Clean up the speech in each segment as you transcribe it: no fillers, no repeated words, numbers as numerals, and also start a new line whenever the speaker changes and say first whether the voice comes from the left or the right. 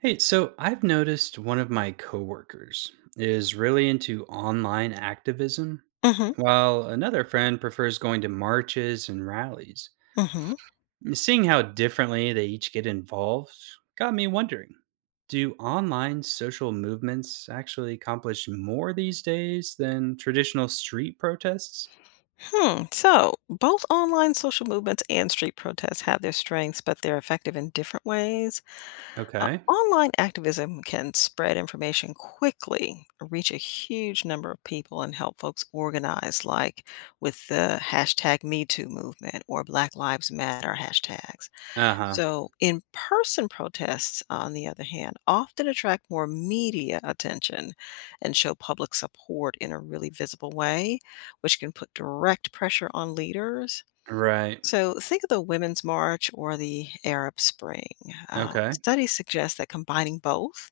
right: Hey, so I've noticed one of my coworkers is really into online activism,
left: Mhm,
right: while another friend prefers going to marches and rallies.
left: mhm.
right: Seeing how differently they each get involved got me wondering, do online social movements actually accomplish more these days than traditional street protests?
left: Hmm, so both online social movements and street protests have their strengths, but they're effective in different ways.
right: Okay.
left: Online activism can spread information quickly, reach a huge number of people, and help folks organize, like with the hashtag MeToo movement or Black Lives Matter hashtags.
right: Uh huh.
left: So, in person protests, on the other hand, often attract more media attention and show public support in a really visible way, which can put direct pressure on leaders.
right: Right.
left: So, think of the Women's March or the Arab Spring.
right: Okay.
left: Studies suggest that combining both,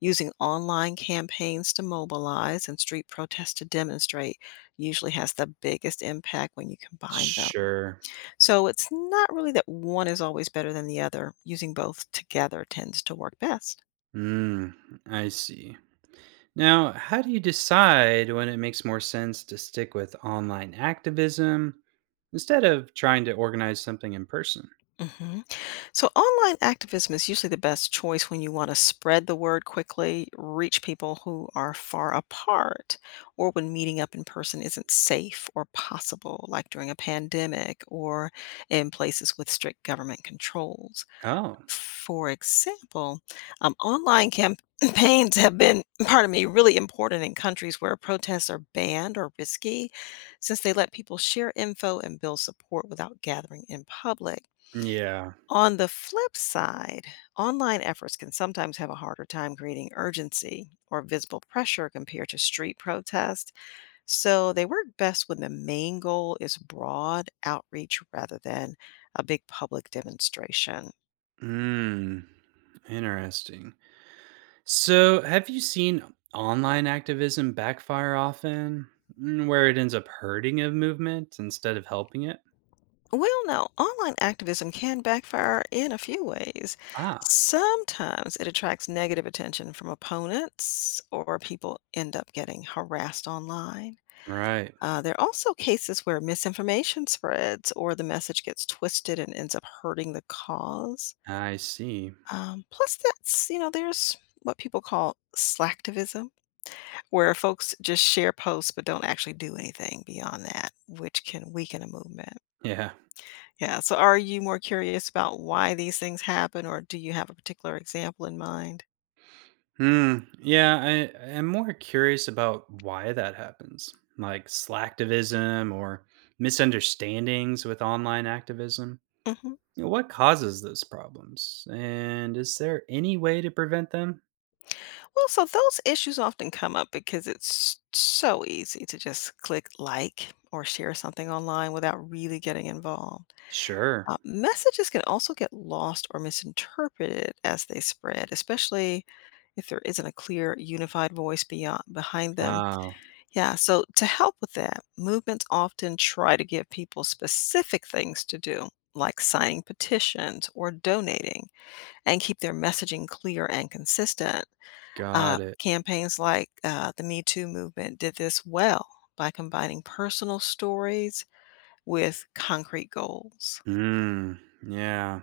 left: using online campaigns to mobilize and street protests to demonstrate, usually has the biggest impact when you combine them.
right: Sure.
left: So it's not really that one is always better than the other. Using both together tends to work best.
right: Mm, I see. Now, how do you decide when it makes more sense to stick with online activism instead of trying to organize something in person?
left: hmm So online activism is usually the best choice when you want to spread the word quickly, reach people who are far apart, or when meeting up in person isn't safe or possible, like during a pandemic or in places with strict government controls.
right: Oh,
left: For example, online campaigns have been, pardon me, really important in countries where protests are banned or risky, since they let people share info and build support without gathering in public.
right: yeah.
left: On the flip side, online efforts can sometimes have a harder time creating urgency or visible pressure compared to street protest. So they work best when the main goal is broad outreach rather than a big public demonstration.
right: Hmm. Interesting. So, have you seen online activism backfire often, mm, where it ends up hurting a movement instead of helping it?
left: Well, now, online activism can backfire in a few ways.
right: Ah,
left: Sometimes it attracts negative attention from opponents, or people end up getting harassed online.
right: right.
left: There are also cases where misinformation spreads, or the message gets twisted and ends up hurting the cause.
right: I see.
left: Plus, there's what people call slacktivism, where folks just share posts but don't actually do anything beyond that, which can weaken a movement.
right: Yeah.
left: Yeah, so are you more curious about why these things happen, or do you have a particular example in mind?
right: Hmm. Yeah, I am more curious about why that happens, like slacktivism or misunderstandings with online activism.
left: Mhm.
right: You know, what causes those problems, and is there any way to prevent them?
left: Well, so those issues often come up because it's so easy to just click like or share something online without really getting involved.
right: Sure.
left: Messages can also get lost or misinterpreted as they spread, especially if there isn't a clear unified voice beyond behind them.
right: Oh,
left: Yeah, so to help with that, movements often try to give people specific things to do, like signing petitions or donating, and keep their messaging clear and consistent.
right: got it.
left: Campaigns like the Me Too movement did this well by combining personal stories with concrete goals.
right: Hmm. Yeah.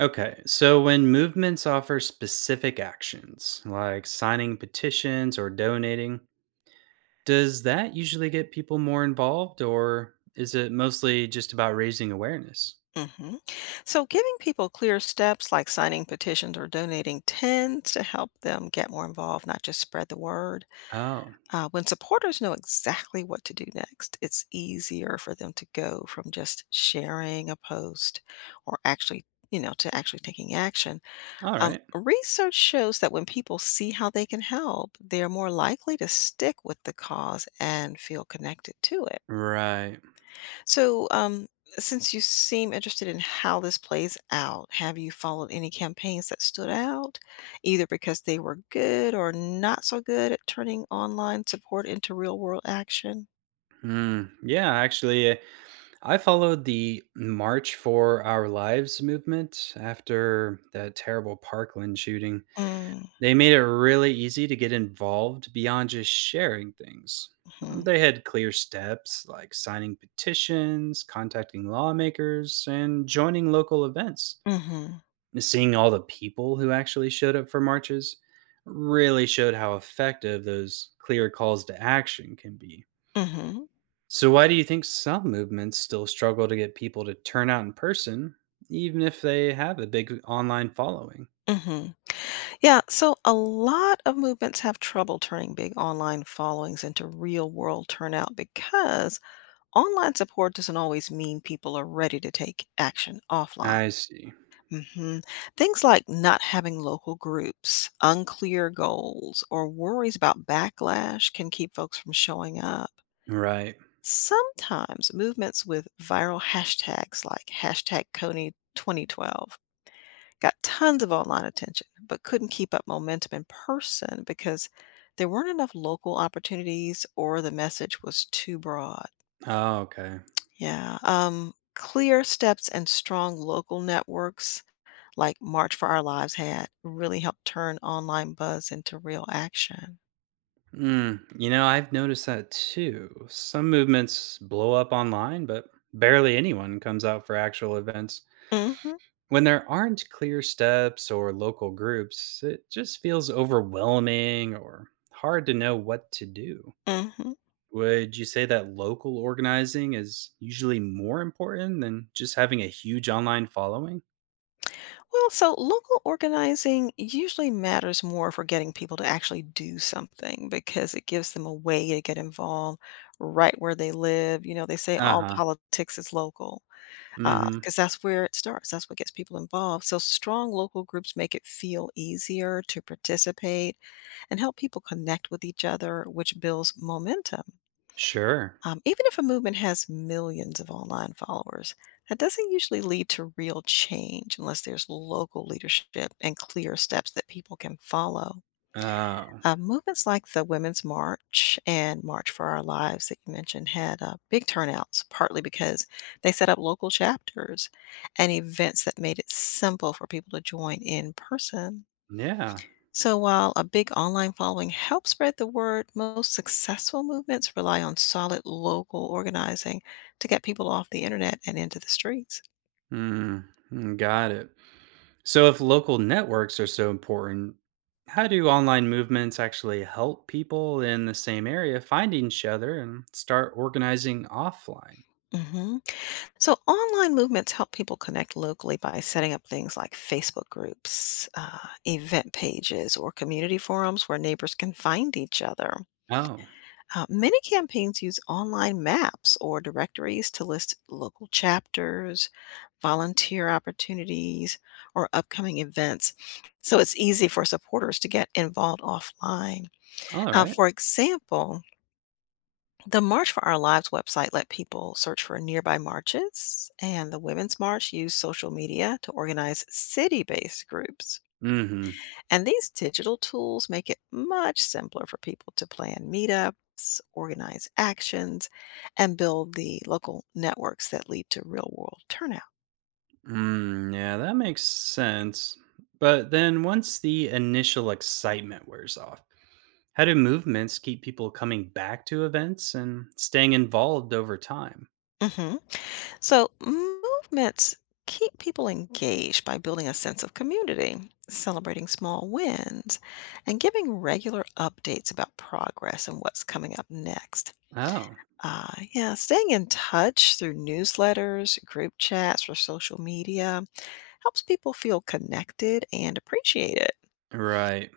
right: Okay. So when movements offer specific actions, like signing petitions or donating, does that usually get people more involved, or is it mostly just about raising awareness?
left: hmm So, giving people clear steps like signing petitions or donating tends to help them get more involved, not just spread the word.
right: Oh,
left: When supporters know exactly what to do next, it's easier for them to go from just sharing a post or actually, you know, to actually taking action.
right: all right.
left: Research shows that when people see how they can help, they're more likely to stick with the cause and feel connected to it.
right: Right.
left: So, since you seem interested in how this plays out, have you followed any campaigns that stood out, either because they were good or not so good at turning online support into real world action?
right: Hmm. Yeah, actually, I followed the March for Our Lives movement after that terrible Parkland shooting.
left: Mm-hmm.
right: They made it really easy to get involved beyond just sharing things.
left: Mm-hmm.
right: They had clear steps like signing petitions, contacting lawmakers, and joining local events.
left: Mm-hmm.
right: Seeing all the people who actually showed up for marches really showed how effective those clear calls to action can be. So, why do you think some movements still struggle to get people to turn out in person, even if they have a big online following?
left: Mm-hmm. Yeah, so a lot of movements have trouble turning big online followings into real world turnout because online support doesn't always mean people are ready to take action offline.
right: I see.
left: hmm Things like not having local groups, unclear goals, or worries about backlash can keep folks from showing up.
right: Right.
left: Sometimes movements with viral hashtags like hashtag Coney 2012 got tons of online attention, but couldn't keep up momentum in person because there weren't enough local opportunities or the message was too broad.
right: Oh, okay.
left: Yeah. Clear steps and strong local networks like March for Our Lives had really helped turn online buzz into real action.
right: Mm, you know, I've noticed that too. Some movements blow up online, but barely anyone comes out for actual events.
left: hmm
right: When there aren't clear steps or local groups, it just feels overwhelming or hard to know what to do.
left: hmm
right: Would you say that local organizing is usually more important than just having a huge online following?
left: Well, so local organizing usually matters more for getting people to actually do something because it gives them a way to get involved right where they live. You know, they say
right: Uh
left: all
right: huh.
left: politics is local
right: Mm hmm.
left: because that's where it starts, that's what gets people involved. So, strong local groups make it feel easier to participate and help people connect with each other, which builds momentum.
right: Sure.
left: Even if a movement has millions of online followers, that doesn't usually lead to real change unless there's local leadership and clear steps that people can follow.
right: Oh,
left: Movements like the Women's March and March for Our Lives that you mentioned had big turnouts, partly because they set up local chapters and events that made it simple for people to join in person.
right: yeah.
left: So, while a big online following helps spread the word, most successful movements rely on solid local organizing to get people off the internet and into the streets.
right: Mm, mm, got it. So, if local networks are so important, how do online movements actually help people in the same area find each other and start organizing offline?
left: hmm so, online movements help people connect locally by setting up things like Facebook groups, event pages, or community forums where neighbors can find each other.
right: Oh,
left: Many campaigns use online maps or directories to list local chapters, volunteer opportunities, or upcoming events. So it's easy for supporters to get involved offline.
right: all right.
left: For example, the March for Our Lives website let people search for nearby marches, and the Women's March used social media to organize city based groups.
right: Mm-hmm.
left: And these digital tools make it much simpler for people to plan meetups, organize actions, and build the local networks that lead to real world turnout.
right: Mm, yeah, that makes sense. But then once the initial excitement wears off, how do movements keep people coming back to events and staying involved over time?
left: Mhm. So, movements keep people engaged by building a sense of community, celebrating small wins, and giving regular updates about progress and what's coming up next.
right: Oh,
left: Yeah, staying in touch through newsletters, group chats, or social media helps people feel connected and appreciated.
right: right.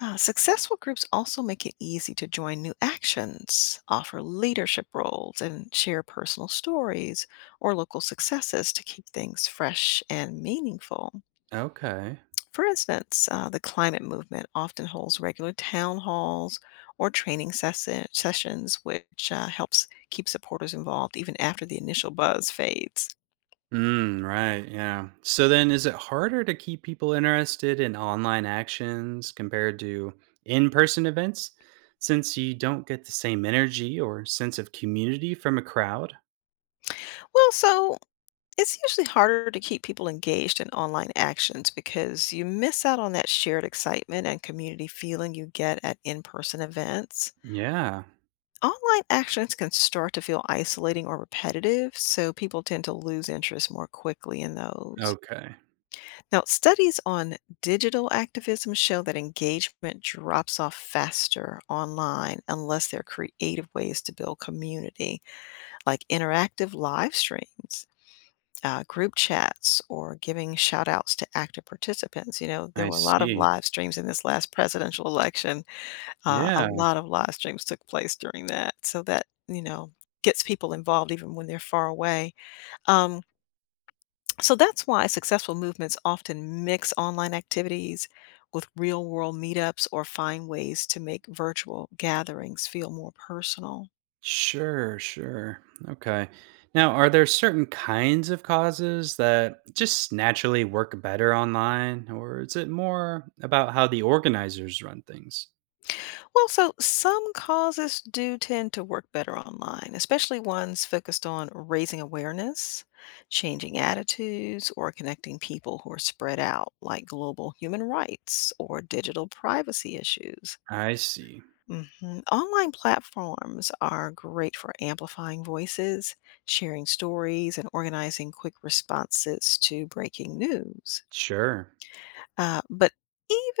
left: Successful groups also make it easy to join new actions, offer leadership roles, and share personal stories or local successes to keep things fresh and meaningful.
right: Okay.
left: For instance, the climate movement often holds regular town halls or sessions, which helps keep supporters involved even after the initial buzz fades.
right: Mm, right. Yeah. So then is it harder to keep people interested in online actions compared to in-person events since you don't get the same energy or sense of community from a crowd?
left: Well, so it's usually harder to keep people engaged in online actions because you miss out on that shared excitement and community feeling you get at in person events.
right: Yeah.
left: Online actions can start to feel isolating or repetitive, so people tend to lose interest more quickly in those.
right: Okay.
left: Now, studies on digital activism show that engagement drops off faster online unless there are creative ways to build community, like interactive live streams. Group chats or giving shout outs to active participants. You know,
right: I
left: there were a lot of
right: see.
left: live streams in this last presidential election. A
right: Yeah.
left: lot of live streams took place during that. So that, you know, gets people involved even when they're far away. Um, so that's why successful movements often mix online activities with real world meetups or find ways to make virtual gatherings feel more personal.
right: Sure, sure. Okay. Now, are there certain kinds of causes that just naturally work better online, or is it more about how the organizers run things?
left: Well, so some causes do tend to work better online, especially ones focused on raising awareness, changing attitudes, or connecting people who are spread out, like global human rights or digital privacy issues.
right: I see.
left: Mhm. Online platforms are great for amplifying voices, sharing stories, and organizing quick responses to breaking news.
right: Sure.
left: But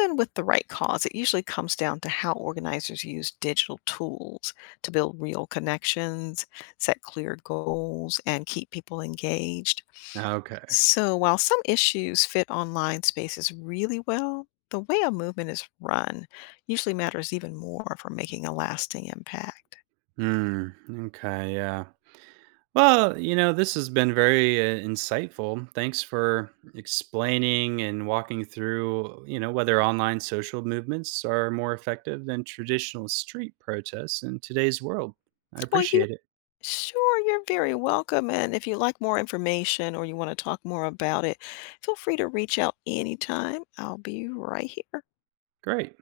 left: even with the right cause, it usually comes down to how organizers use digital tools to build real connections, set clear goals, and keep people engaged.
right: Okay.
left: So while some issues fit online spaces really well, the way a movement is run usually matters even more for making a lasting impact.
right: Hmm. Okay. Yeah. Well, you know, this has been very insightful. Thanks for explaining and walking through, you know, whether online social movements are more effective than traditional street protests in today's world. I
left: Well, you
right: appreciate it.
left: sure you're very welcome. And if you like more information or you want to talk more about it, feel free to reach out anytime. I'll be right here.
right: Great.